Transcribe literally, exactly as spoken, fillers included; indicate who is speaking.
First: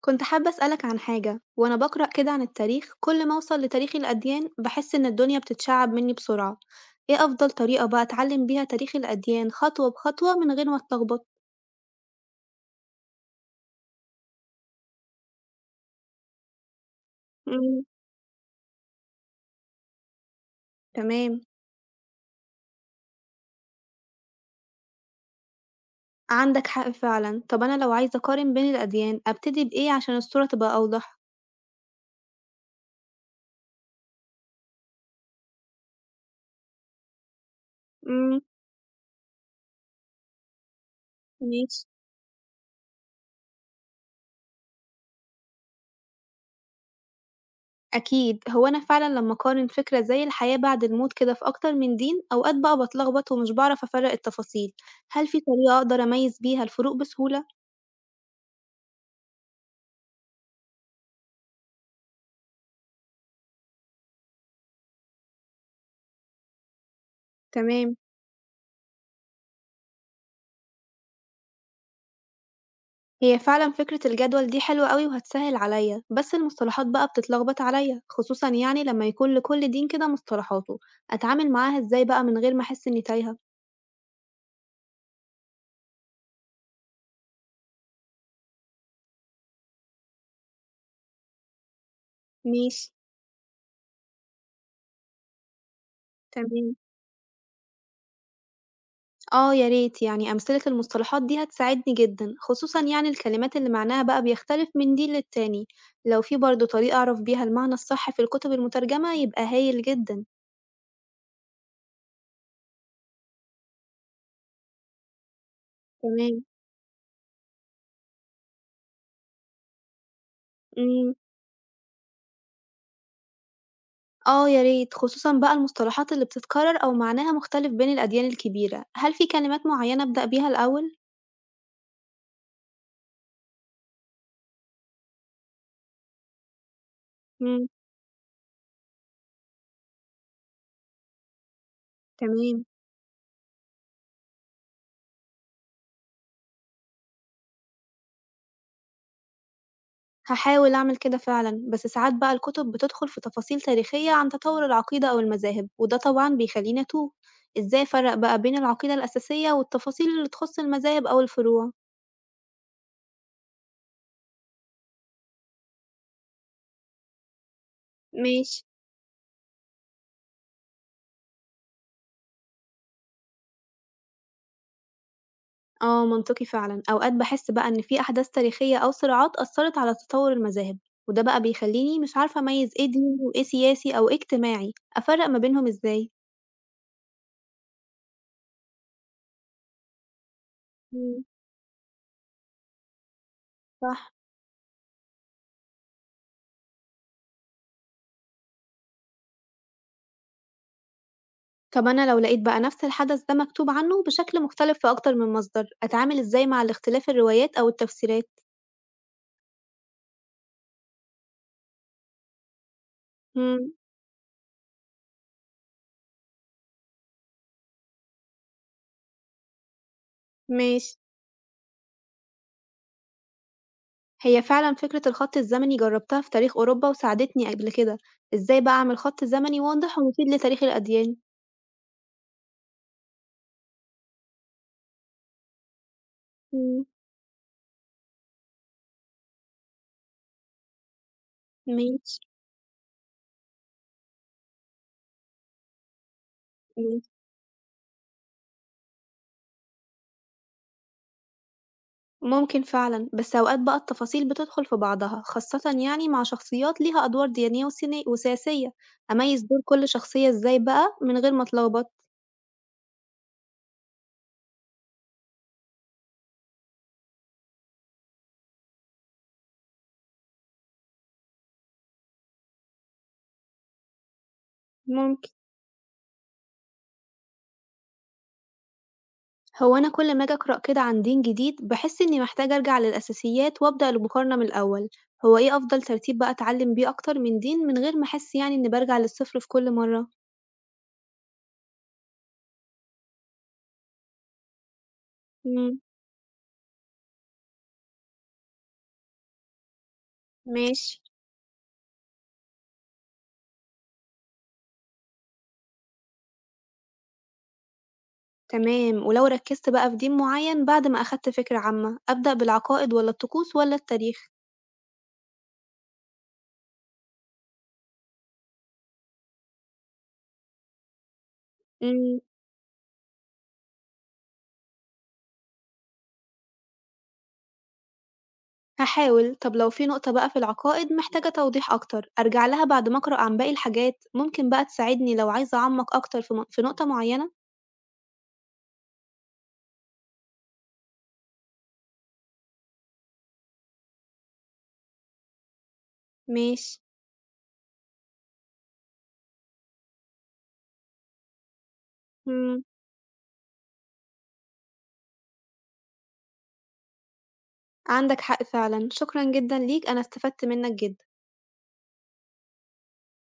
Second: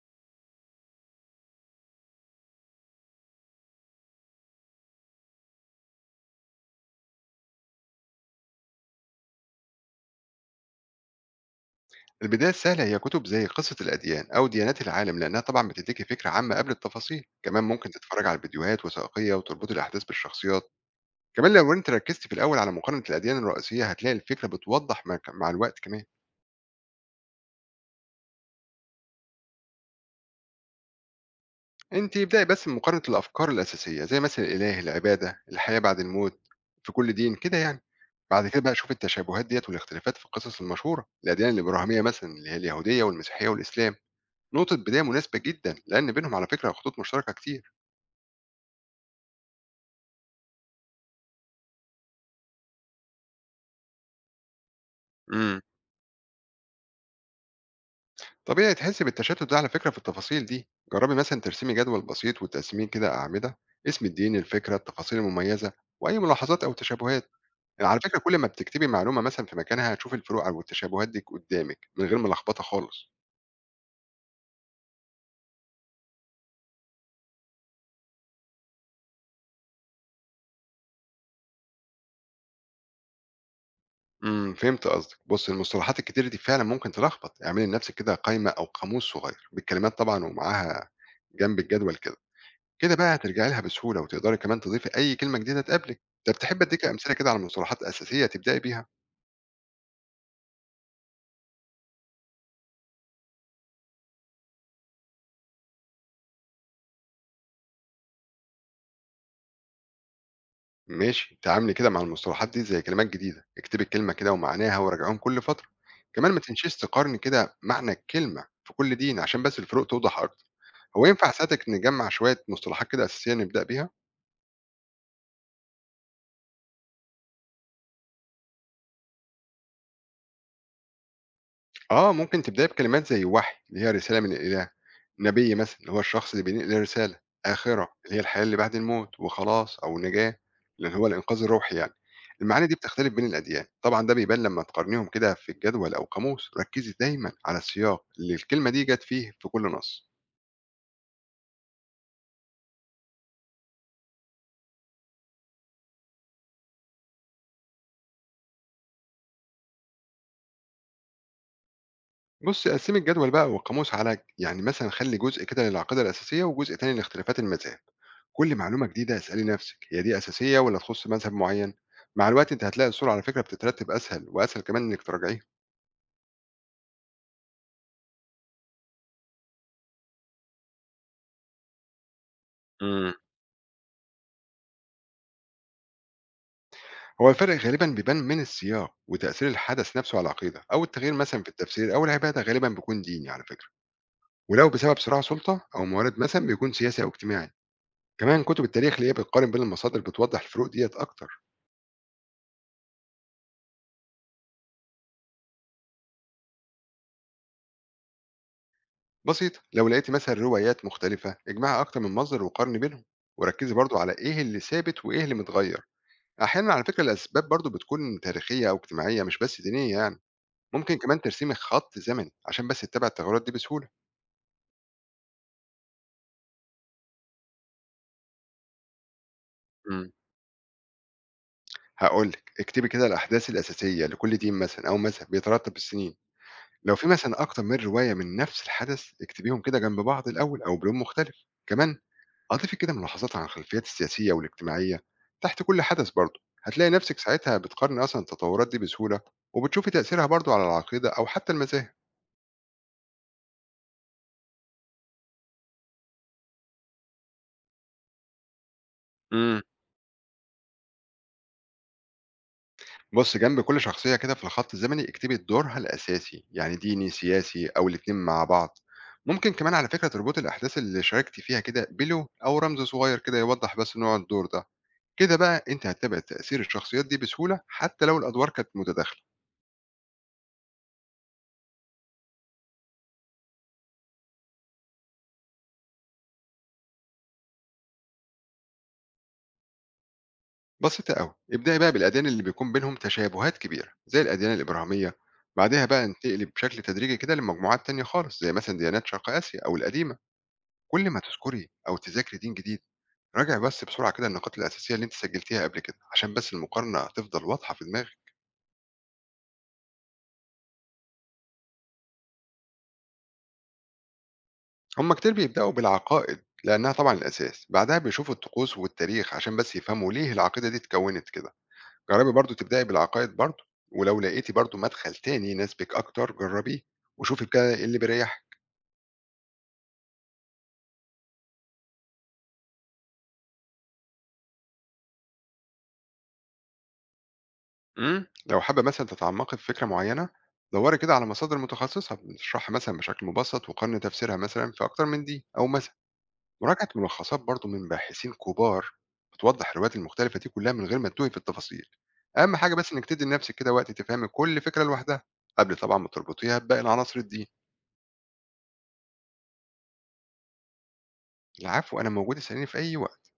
Speaker 1: كنت حابة أسألك عن حاجة، وأنا بقرأ كده عن التاريخ كل ما أوصل لتاريخ الأديان بحس إن الدنيا بتتشعب مني بسرعة. إيه أفضل طريقة بقى أتعلم بيها تاريخ الأديان خطوة بخطوة من غير ما أتلخبط؟
Speaker 2: البداية السهلة هي كتب زي قصة الأديان أو ديانات العالم، لأنها طبعا بتديكي فكرة عامة قبل التفاصيل. كمان
Speaker 1: امم.
Speaker 2: ممكن تتفرج على الفيديوهات وثائقية وتربط الأحداث بالشخصيات.
Speaker 1: تمام.
Speaker 2: كمان لو أنت ركزت في الأول على مقارنة الأديان الرئيسية هتلاقي الفكرة بتوضح مع مع الوقت. كمان
Speaker 1: عندك حق فعلا، طب أنا لو عايزة أقارن بين الأديان أبتدي بإيه عشان الصورة تبقى أوضح؟
Speaker 2: أنت ابدأي بس بمقارنة الأفكار الأساسية زي مثلا الإله، العبادة، الحياة بعد الموت في كل دين كده يعني.
Speaker 1: امم.
Speaker 2: بعد كده بقى شوف التشابهات ديت والاختلافات في القصص المشهورة. الأديان
Speaker 1: ماشي.
Speaker 2: الإبراهيمية مثلا اللي هي اليهودية والمسيحية والإسلام نقطة بداية مناسبة جدا، لأن بينهم على فكرة خطوط مشتركة كتير.
Speaker 1: أكيد، هو أنا فعلا لما أقارن فكرة زي الحياة بعد الموت كده في أكتر من دين أوقات بقى بتلخبط ومش بعرف أفرق التفاصيل. هل في
Speaker 2: مم.
Speaker 1: طريقة أقدر أميز بيها الفروق بسهولة؟
Speaker 2: طبيعي تحس بالتشتت ده. على فكرة في التفاصيل دي جربي مثلا ترسمي جدول بسيط وتقسميه كده أعمدة: اسم الدين، الفكرة، التفاصيل المميزة، وأي ملاحظات أو تشابهات. يعني
Speaker 1: تمام.
Speaker 2: على فكرة كل ما بتكتبي معلومة مثلا في مكانها هتشوفي الفروق أو التشابهات دي قدامك من غير ملخبطة خالص.
Speaker 1: هي فعلا فكرة الجدول دي حلوة أوي وهتسهل عليا، بس المصطلحات بقى بتتلخبط عليا خصوصا يعني لما يكون لكل دين كده مصطلحاته. أتعامل معاها ازاي بقى من غير ما أحس إني تايهة؟
Speaker 2: امم فهمت قصدك. بص المصطلحات الكتير دي فعلا ممكن تلخبط. اعملي لنفسك كده قائمة أو قاموس صغير بالكلمات طبعا ومعاها جنب الجدول كده.
Speaker 1: ماشي.
Speaker 2: كده بقى هترجعي لها بسهولة، وتقدري كمان تضيفي أي كلمة جديدة تقابلك. ده بتحب
Speaker 1: تمام.
Speaker 2: أديك أمثلة كده على مصطلحات أساسية تبدأي بيها؟
Speaker 1: اه، يا ريت، يعني أمثلة المصطلحات دي هتساعدني جدا، خصوصا يعني الكلمات اللي معناها بقى بيختلف من دين للتاني. لو في برضه طريقة أعرف بيها المعنى الصح في الكتب المترجمة يبقى هايل جدا.
Speaker 2: ماشي، تعاملي كده مع المصطلحات دي زي كلمات جديدة. اكتبي الكلمة كده ومعناها وراجعهم كل فترة. كمان ما
Speaker 1: تمام.
Speaker 2: تنسيش تقارني كده معنى الكلمة في كل دين عشان بس الفروق توضح أكتر. هو
Speaker 1: مم.
Speaker 2: ينفع ساعتك نجمع شوية مصطلحات كده أساسية نبدأ بيها؟
Speaker 1: آه يا ريت، خصوصًا بقى المصطلحات اللي بتتكرر أو معناها مختلف بين الأديان الكبيرة، هل في كلمات معيّنة أبدأ بيها الأول؟
Speaker 2: آه، ممكن تبدأي بكلمات زي وحي اللي هي رسالة من الإله، نبي مثلًا اللي هو الشخص اللي بينقل رسالة،
Speaker 1: إمم.
Speaker 2: آخرة اللي هي الحياة اللي بعد الموت، وخلاص أو النجاة اللي هو الإنقاذ الروحي يعني.
Speaker 1: تمام.
Speaker 2: المعاني دي بتختلف بين الأديان، طبعًا ده بيبان لما تقارنيهم كده في الجدول أو قاموس. ركزي دايمًا على السياق اللي الكلمة دي جت فيه في كل نص.
Speaker 1: هاحاول أعمل كده فعلًا، بس ساعات بقى الكتب بتدخل في تفاصيل تاريخية عن تطوّر العقيدة أو المذاهب، وده طبعًا بيخلّيني أتوه. إزاي أفرّق بقى بين العقيدة الأساسية والتفاصيل اللي تخُص المذاهب أو الفروع؟
Speaker 2: بُصي قسمي الجدول بقى والقاموس على يعني مثلًا، خلي جزء كده للعقيدة الأساسية وجزء تاني لاختلافات المذاهب. كل
Speaker 1: ماشي.
Speaker 2: معلومة جديدة اسألي نفسك: هي دي أساسية ولا تخص مذهب معين؟ مع الوقت أنت هتلاقي الصورة على فكرة بتترتب أسهل، وأسهل كمان إنك تراجعيها.
Speaker 1: آه، منطقي فعلًا. أوقات باحس بقى إن في أحداث تاريخية أو صراعات أثّرت على تطوُّر المذاهب، وده بقى بيخلّيني مش عارفة أميّز إيه
Speaker 2: امم
Speaker 1: ديني وإيه سياسي أو إيه اجتماعي. أفرّق ما بينهم إزاي؟
Speaker 2: هو الفرق غالبا بيبان من السياق وتأثير الحدث نفسه على العقيدة. أو التغيير
Speaker 1: إمم.
Speaker 2: مثلا في التفسير أو العبادة غالبا بيكون ديني على فكرة.
Speaker 1: صح.
Speaker 2: ولو بسبب صراع سلطة أو موارد مثلا بيكون سياسي أو اجتماعي. كمان كتب التاريخ اللي هي بتقارن بين المصادر بتوضح الفروق ديت أكتر.
Speaker 1: طب أنا لو لقيت بقى نفس الحدث ده مكتوب عنه بشكل مختلف في أكتر من مصدر، أتعامل إزاي مع الاختلاف الروايات أو التفسيرات؟
Speaker 2: بسيطة، لو لقيتي مثلا روايات مختلفة اجمعي أكتر من مصدر وقارني بينهم.
Speaker 1: إمم.
Speaker 2: وركزي برضو على إيه اللي ثابت وإيه اللي متغير. أحيانًا على فكرة الأسباب برضه بتكون تاريخية أو اجتماعية مش بس دينية يعني.
Speaker 1: ماشي.
Speaker 2: ممكن كمان ترسمي خط زمني عشان بس تتابعي التغيرات دي بسهولة.
Speaker 1: هي فعلًا فكرة الخط الزمني جرّبتها في تاريخ أوروبا وساعدتني قبل كده. إزاي بقى أعمل خط زمني واضح
Speaker 2: إمم،
Speaker 1: ومفيد لتاريخ الأديان؟
Speaker 2: هاقول لِك اكتبي كده الأحداث الأساسية لكل دين مثلًا أو مذهب بيترتب بالسنين.
Speaker 1: إمم.
Speaker 2: لو في مثلًا أكتر من رواية من نفس الحدث اكتبيهم كده جنب بعض الأول أو بلون مختلف. كمان
Speaker 1: ماشي.
Speaker 2: أضيفي كده ملاحظات عن الخلفيات السياسية والاجتماعية تحت كل حدث برضه. هتلاقي نفسِك ساعتها بتقارني أصلًا التطورات دي بسهولة، وبتشوفي تأثيرها برضه على العقيدة أو حتى المذاهب.
Speaker 1: ممكن فعلًا، بس أوقات بقى التفاصيل بتدخل في بعضها، خاصة يعني مع شخصيات ليها أدوار دينية وسني وسياسية. أميز دور
Speaker 2: إمم.
Speaker 1: كل شخصية إزاي بقى من غير ما أتلخبط؟
Speaker 2: بُص، جنب كل شخصية كده في الخط الزمني اكتبي دورها الأساسي، يعني ديني، سياسي أو الاتنين مع بعض. ممكن كمان على فكرة تربطي الأحداث اللي شاركتِ فيها كده بلون أو رمز صغير كده يوضح بس نوع الدور ده.
Speaker 1: ممكن.
Speaker 2: كده بقى أنتِ هتتابعي تأثير الشخصيات دي بسهولة حتى لو الأدوار كانت متداخلة.
Speaker 1: هو أنا كل ما أجي أقرأ كده عن دين جديد باحس إني محتاجة أرجع للأساسيات وأبدأ المقارنة من الأول. هو إيه أفضل ترتيب بقى أتعلم بيه أكتر من دين من غير ما أحس يعني إني بارجع للصفر في كل مرة؟
Speaker 2: بسيطة أوي، ابدئي بقى بالأديان اللي بيكون بينهم تشابهات كبيرة زي الأديان الإبراهيمية.
Speaker 1: إمم.
Speaker 2: بعدها بقى انتقلي بشكل تدريجي كده لمجموعات تانية خالص زي مثلًا ديانات شرق آسيا أو القديمة.
Speaker 1: ماشي.
Speaker 2: كل ما تذكري أو تذاكري دين جديد راجع بس بسرعة كده النقاط الأساسية اللي أنت سجلتيها قبل كده عشان بس المقارنة تفضل واضحة في دماغك.
Speaker 1: تمام. ولو ركزت بقى في دين معين بعد ما أخدت فكرة عامة، أبدأ بالعقائد والّا الطقوس والّا التاريخ؟
Speaker 2: هما كتير بيبدأوا بالعقائد لأنها طبعا الأساس، بعدها بيشوفوا الطقوس والتاريخ عشان بس يفهموا ليه العقيدة دي اتكونت كده.
Speaker 1: إمم.
Speaker 2: جربي برضو تبدأي بالعقائد برضو، ولو لقيتي برضو مدخل تاني يناسبك أكتر جربيه، وشوفي كده إيه اللي بيريحك.
Speaker 1: هاحاول. طب لو في نقطة بقى في العقائد محتاجة توضيح أكتر، أرجع لها بعد ما أقرأ عن باقي الحاجات، ممكن بقى تساعدني لو عايزة أعمق أكتر في م في نقطة معينة؟
Speaker 2: امم لو حابة مثلا تتعمقي في فكرة معينة دوري كده على مصادر متخصصة بتشرحها مثلا بشكل مبسط، وقارني تفسيرها مثلا في أكتر من دي. أو مثلا
Speaker 1: ماشي.
Speaker 2: مراجعة ملخصات برضه من باحثين كبار بتوضح الروايات المختلفة دي كلها من غير ما تتوهي في التفاصيل. أهم
Speaker 1: إمم.
Speaker 2: حاجة بس إنك تدي لنفسك كده وقت تفهم كل فكرة لوحدها قبل طبعا ما تربطيها بباقي العناصر الدين.
Speaker 1: عندك حق فعلًا، شكرًا جدًا ليك، أنا استفدت منك جدًا.
Speaker 2: العفو، أنا موجود، اسأليني في أي وقت.